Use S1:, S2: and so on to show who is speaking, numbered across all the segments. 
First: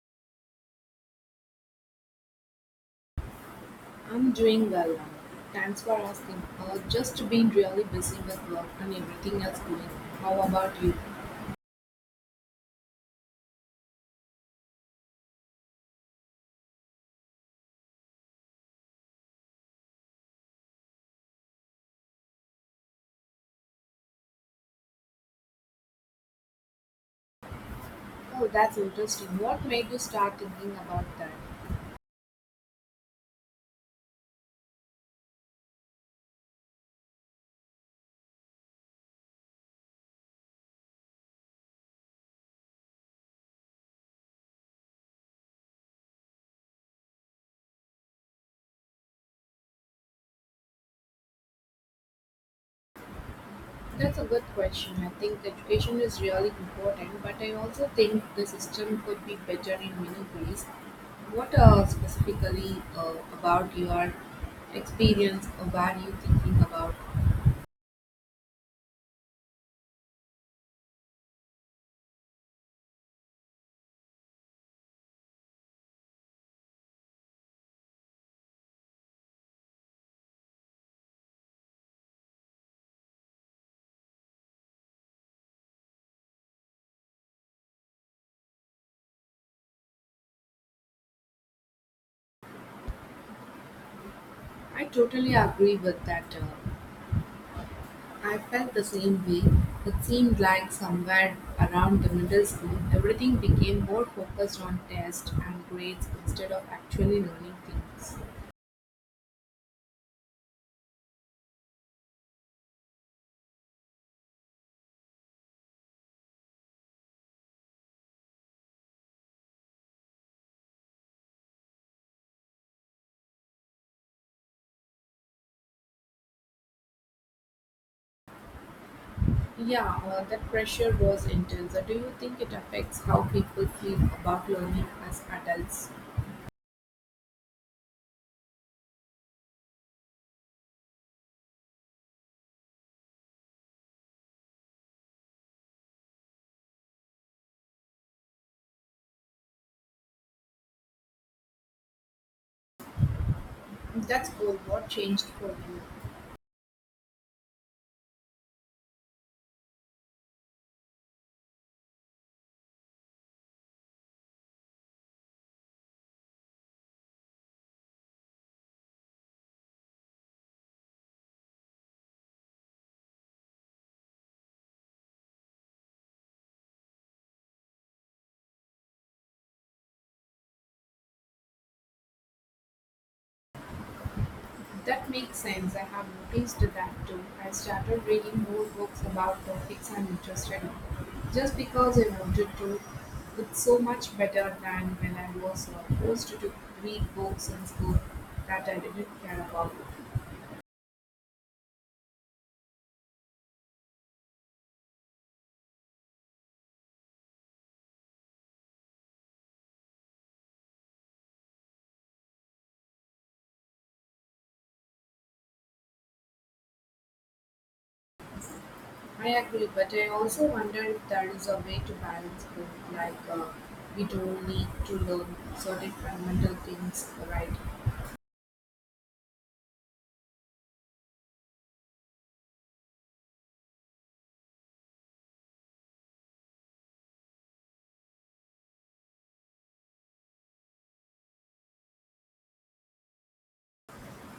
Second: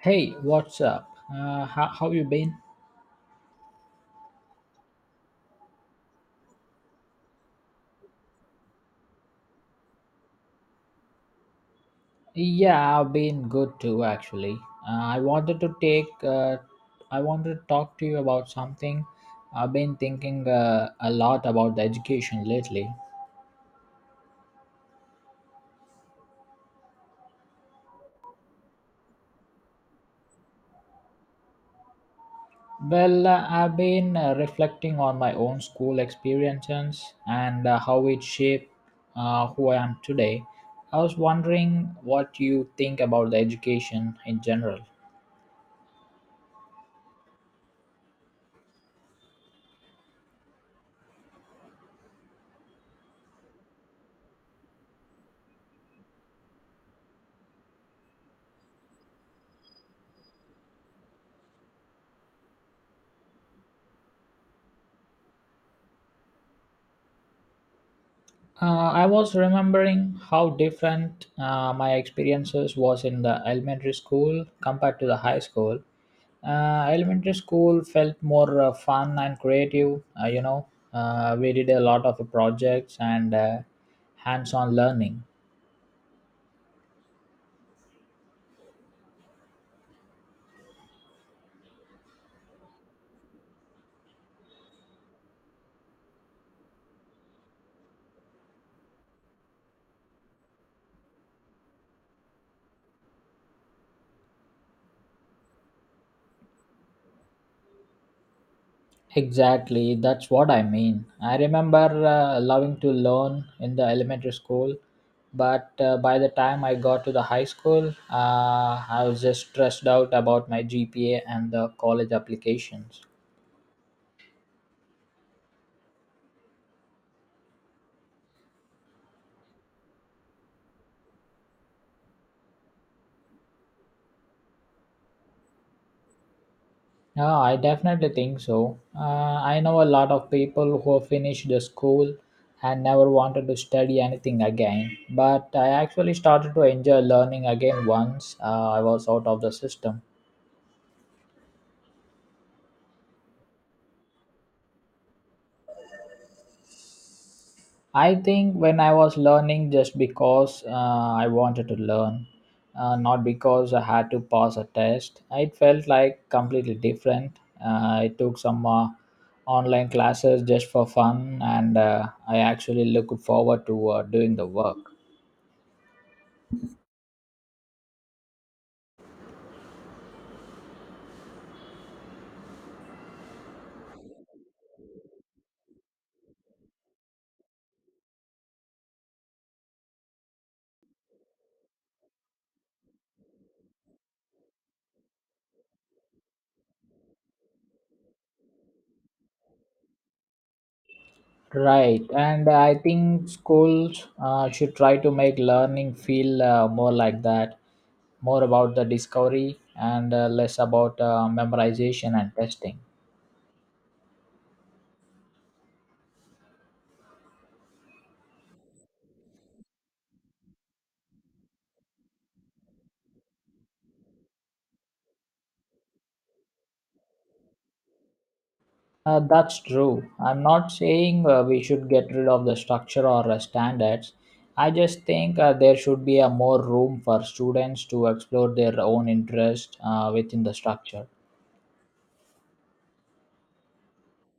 S1: Hey, what's up? How you been?
S2: I'm doing well. Now, thanks for asking. Just been really busy with work and everything else going. How about you?
S1: Yeah, I've been good too, actually. Uh, I wanted to take, uh, I wanted to talk to you about something. I've been thinking a lot about the education lately.
S2: Oh, that's interesting. What made you start thinking about that?
S1: Well, I've been reflecting on my own school experiences and how it shaped who I am today. I was wondering what you think about the education in general.
S2: That's a good question. I think education is really important, but I also think the system could be better in many ways. What specifically about your experience or what are you thinking about?
S1: I was remembering how different my experiences was in the elementary school compared to the high school. Elementary school felt more fun and creative. We did a lot of projects and hands-on learning.
S2: I totally agree with that. I felt the same way. It seemed like somewhere around the middle school, everything became more focused on tests and grades instead of actually learning things.
S1: Exactly, that's what I mean. I remember loving to learn in the elementary school, but by the time I got to the high school, I was just stressed out about my GPA and the college applications.
S2: Yeah, that pressure was intense. Do you think it affects how people feel about learning as adults?
S1: Yeah, I definitely think so. I know a lot of people who finished the school and never wanted to study anything again, but I actually started to enjoy learning again once I was out of the system.
S2: That's all. What changed for you?
S1: I think when I was learning just because I wanted to learn, not because I had to pass a test, it felt like completely different. I took some online classes just for fun and I actually looked forward to doing the work.
S2: That makes sense. I have noticed that too. I started reading more books about topics I'm interested in, just because I wanted to. It's so much better than when I was forced to read books in school that I didn't care about.
S1: Right, and I think schools should try to make learning feel more like that, more about the discovery and less about memorization and testing.
S2: I agree, but I also wonder if there is a way to balance both. Like, we don't need to learn certain fundamental things, right?
S1: That's true. I'm not saying we should get rid of the structure or standards. I just think there should be a more room for students to explore their own interest within the structure.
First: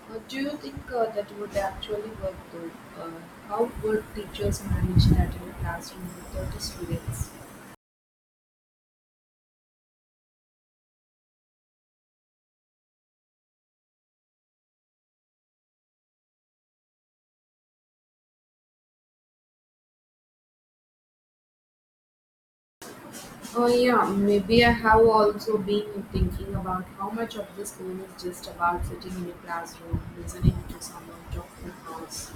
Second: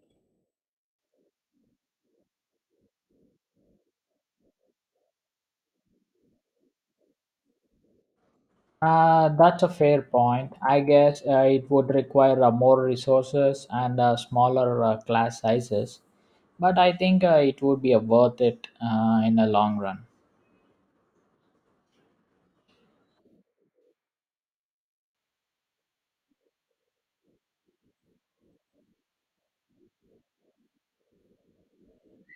S2: Do you think that would actually work though? Uh, how would teachers manage that in a classroom with 30 students?
S1: That's a fair point. I guess it would require more resources and smaller class sizes, but I think it would be worth it in the long run.
S2: Oh, yeah, maybe I have also been thinking about how much of this school is just about sitting in a classroom, listening to someone talk in a house.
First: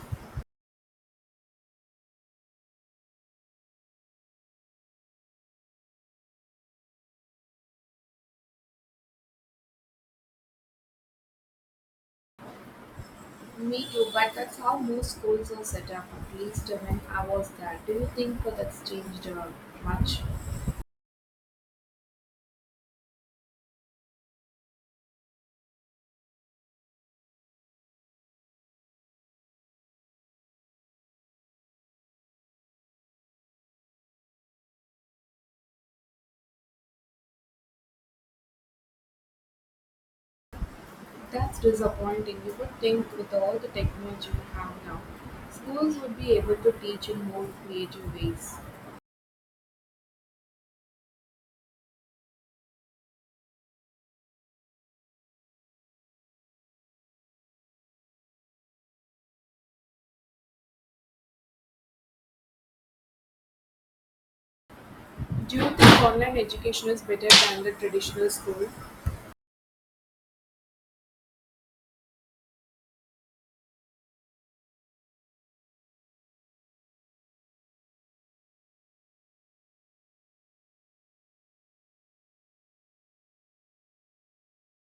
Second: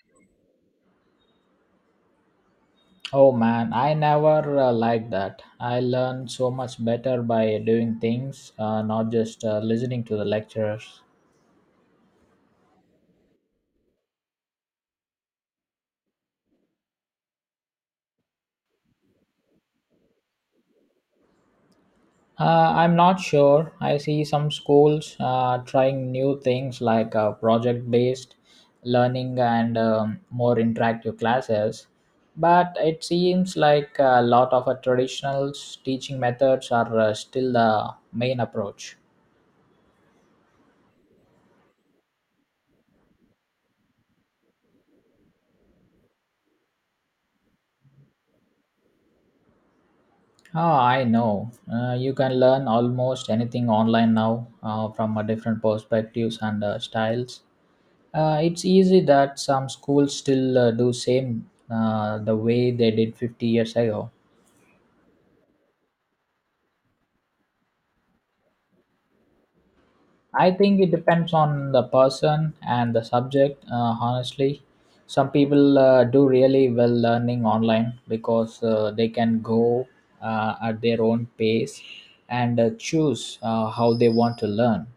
S1: Oh man, I never liked that. I learn so much better by doing things, not just listening to the lecturers.
S2: Me too, but that's how most schools are set up, at least when I was there. Do you think that's changed much?
S1: I'm not sure. I see some schools trying new things like project based learning and more interactive classes, but it seems like a lot of traditional teaching methods are still the main approach.
S2: That's disappointing. You would think with all the technology we have now, schools would be able to teach in more creative ways.
S1: Oh, I know. You can learn almost anything online now from a different perspectives and styles. It's easy that some schools still do same the way they did 50 years ago.
S2: Do you think online education is better than the traditional school?
S1: I think it depends on the person and the subject. Honestly, some people do really well learning online because they can go at their own pace and choose how they want to learn.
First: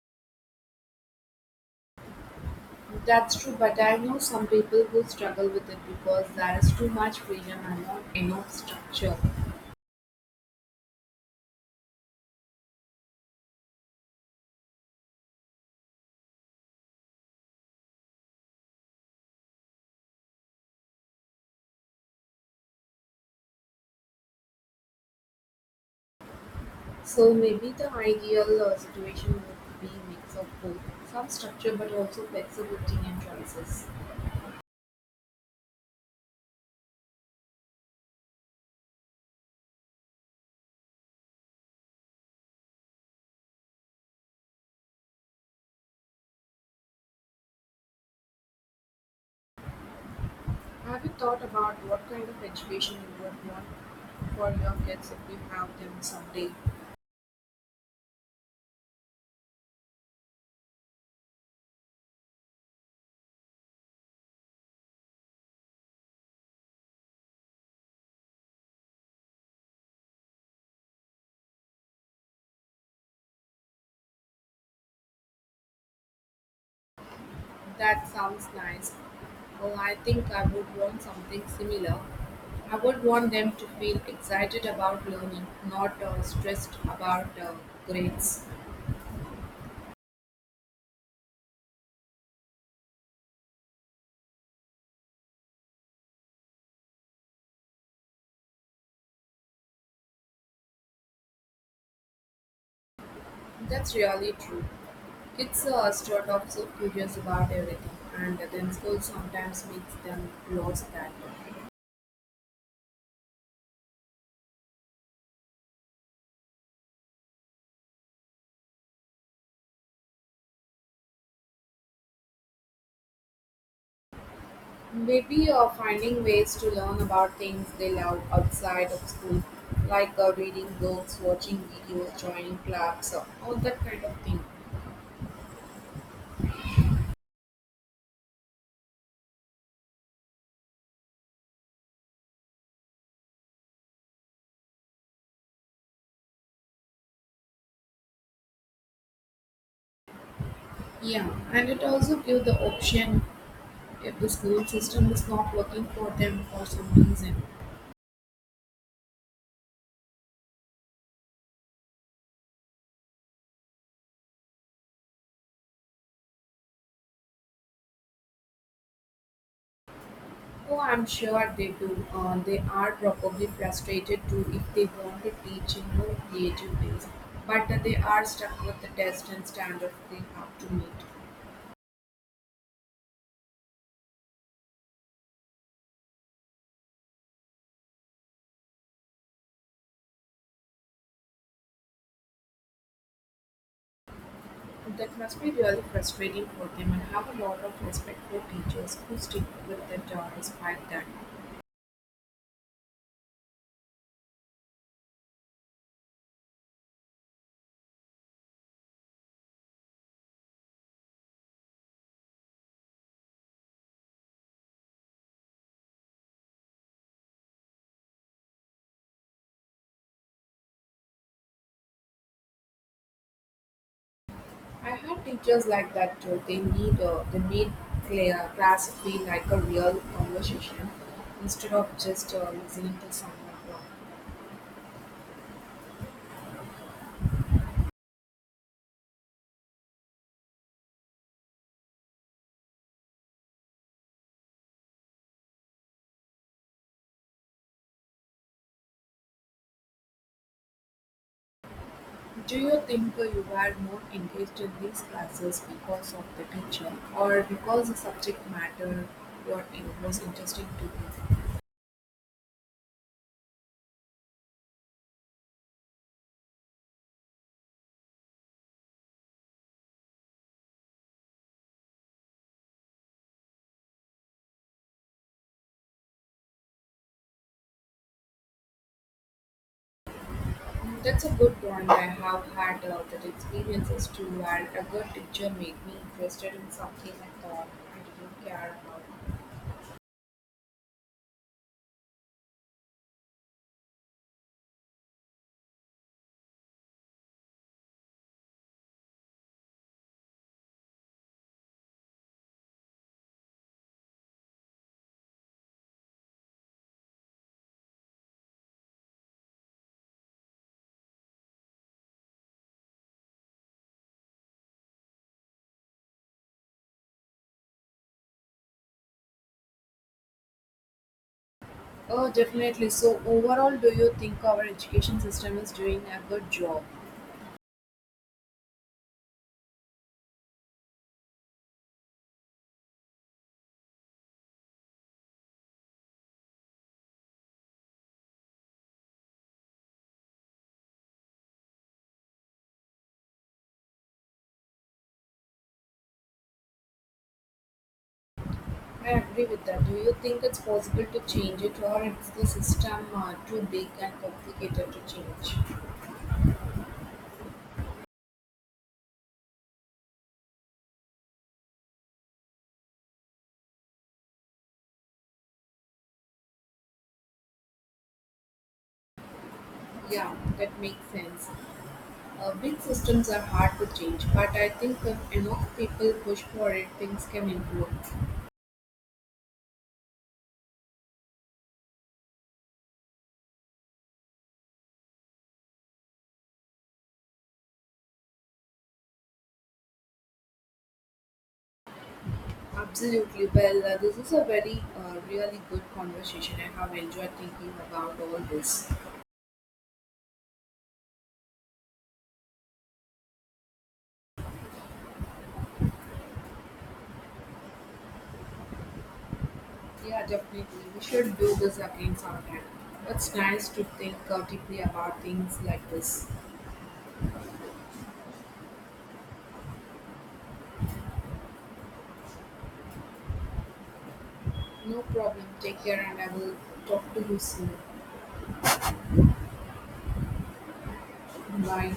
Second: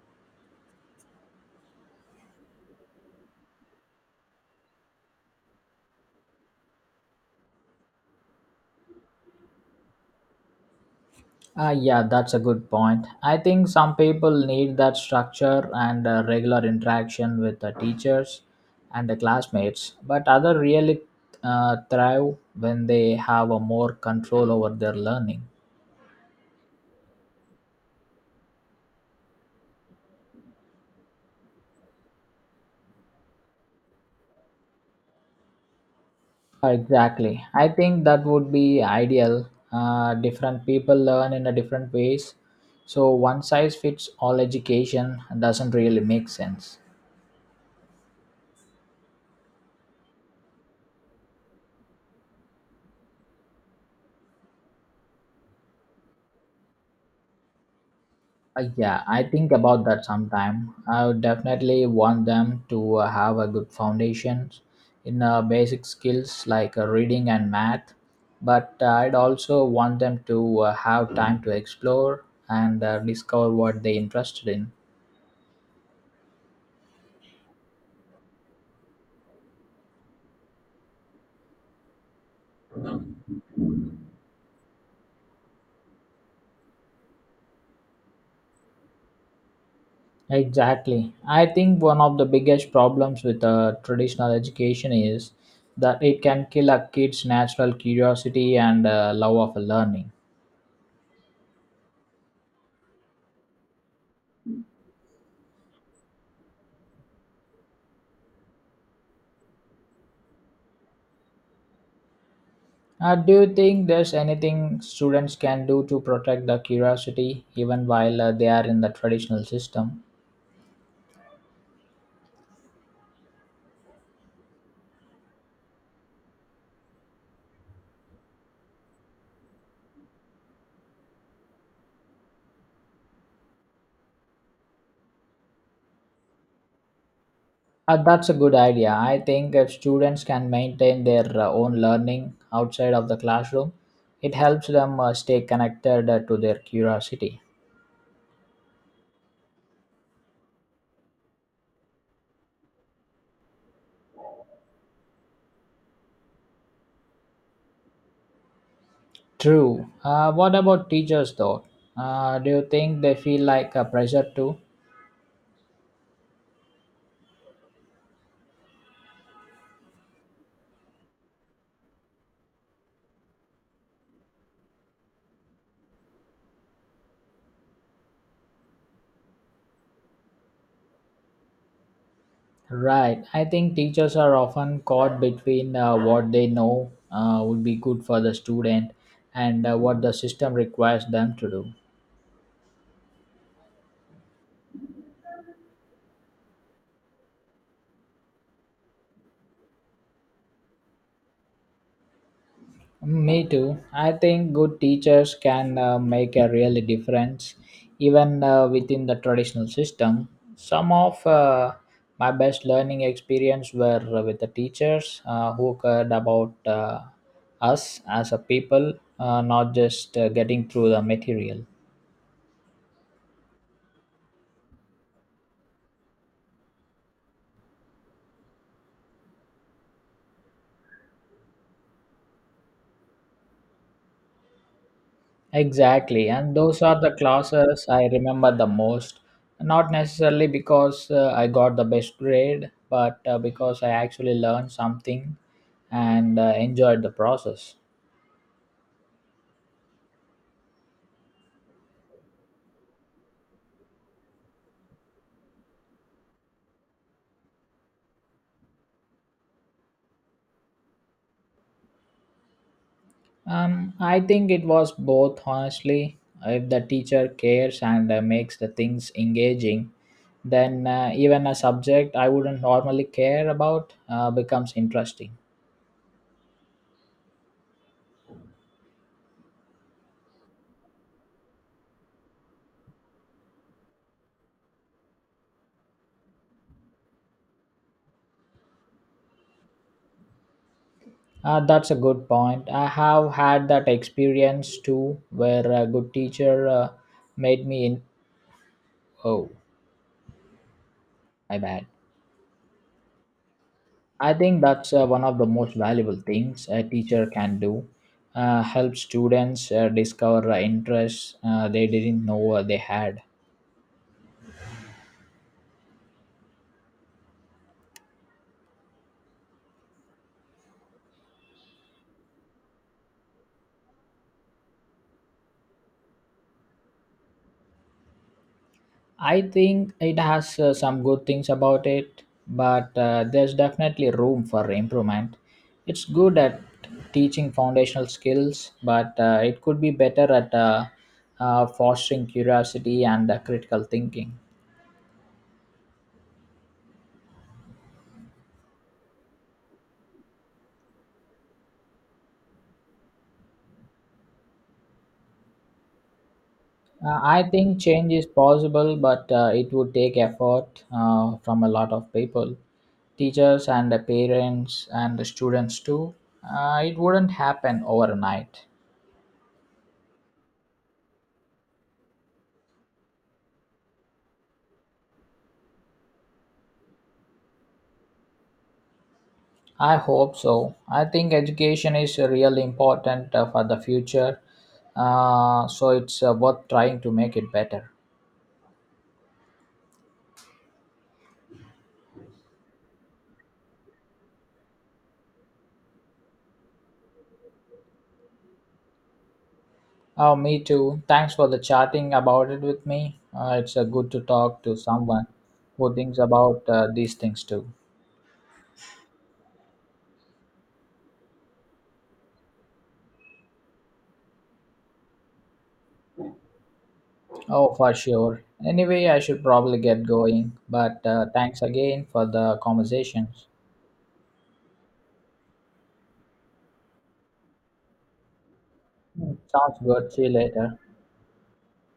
S2: That's true, but I know some people who struggle with it because there is too much freedom and not enough structure.
S1: Yeah, that's a good point. I think some people need that structure and regular interaction with the teachers and the classmates, but others really thrive when they have a more control over their learning.
S2: So maybe the ideal situation would be mix of both, some structure but also flexibility and choices.
S1: Exactly. I think that would be ideal. Different people learn in a different ways, so one size fits all education doesn't really make sense.
S2: Have you thought about what kind of education you would want for your kids if you have them someday?
S1: Yeah, I think about that sometime. I would definitely want them to have a good foundation in basic skills like reading and math, but I'd also want them to have time to explore and discover what they're interested in.
S2: That sounds nice. Well, I think I would want something similar. I would want them to feel excited about learning, not stressed about grades.
S1: Exactly. I think one of the biggest problems with traditional education is that it can kill a kid's natural curiosity and love of learning.
S2: That's really true. Kids start off so curious about everything, and then school sometimes makes them lose that.
S1: Do you think there's anything students can do to protect the curiosity even while they are in the traditional system?
S2: Maybe finding ways to learn about things they love outside of school, like reading books, watching videos, joining clubs, all that kind of thing.
S1: That's a good idea. I think if students can maintain their own learning outside of the classroom, it helps them stay connected to their curiosity.
S2: Yeah, and it also gives the option if the school system is not working for them for some reason.
S1: True. What about teachers though? Do you think they feel like a pressure too?
S2: Oh, I'm sure they do. They are probably frustrated too if they want to teach in more creative ways, but they are stuck with the test and standards they have to meet.
S1: Right. I think teachers are often caught between what they know would be good for the student and what the system requires them to do.
S2: That must be really frustrating for them and have a lot of respect for teachers who stick with it job despite that.
S1: Mm, me too. I think good teachers can make a real difference even within the traditional system. Some of my best learning experience were with the teachers who cared about us as a people, not just getting through the material.
S2: I have teachers like that too. They need clear class feel like a real conversation instead of just listening to someone talk.
S1: Exactly, and those are the classes I remember the most. Not necessarily because I got the best grade, but because I actually learned something and enjoyed the process.
S2: Do you think you were more engaged in these classes because of the teacher or because the subject matter you're in was interesting to you?
S1: I think it was both, honestly. If the teacher cares and makes the things engaging, then even a subject I wouldn't normally care about becomes interesting.
S2: That's a good point. I have had that experiences too, where a good teacher made me interested in something I thought I didn't care about.
S1: That's a good point. I have had that experience too, where a good teacher made me in. Oh, my bad. I think that's one of the most valuable things a teacher can do. Help students discover interests they didn't know they had.
S2: Oh, definitely. So, overall, do you think our education system is doing a good job?
S1: I think it has some good things about it, but there's definitely room for improvement. It's good at teaching foundational skills, but it could be better at fostering curiosity and critical thinking.
S2: I agree with that. Do you think it's possible to change it, or is the system too big and complicated to change?
S1: I think change is possible, but it would take effort from a lot of people, teachers and the parents and the students too. It wouldn't happen overnight.
S2: Yeah, that makes sense. Big systems are hard to change, but I think if enough people push for it, things can improve.
S1: I hope so. I think education is really important for the future, so it's worth trying to make it better.
S2: Absolutely. Well, this is a really good conversation. I have enjoyed thinking about all this.
S1: Oh, me too. Thanks for the chatting about it with me. It's good to talk to someone who thinks about these things too.
S2: Yeah, definitely. We should do this again sometime. It's nice to think deeply about things like this.
S1: Oh, for sure. Anyway, I should probably get going, but thanks again for the conversations.
S2: No problem. Take care, and I will talk to you soon.
S1: Sounds good. See you later.
S2: Bye.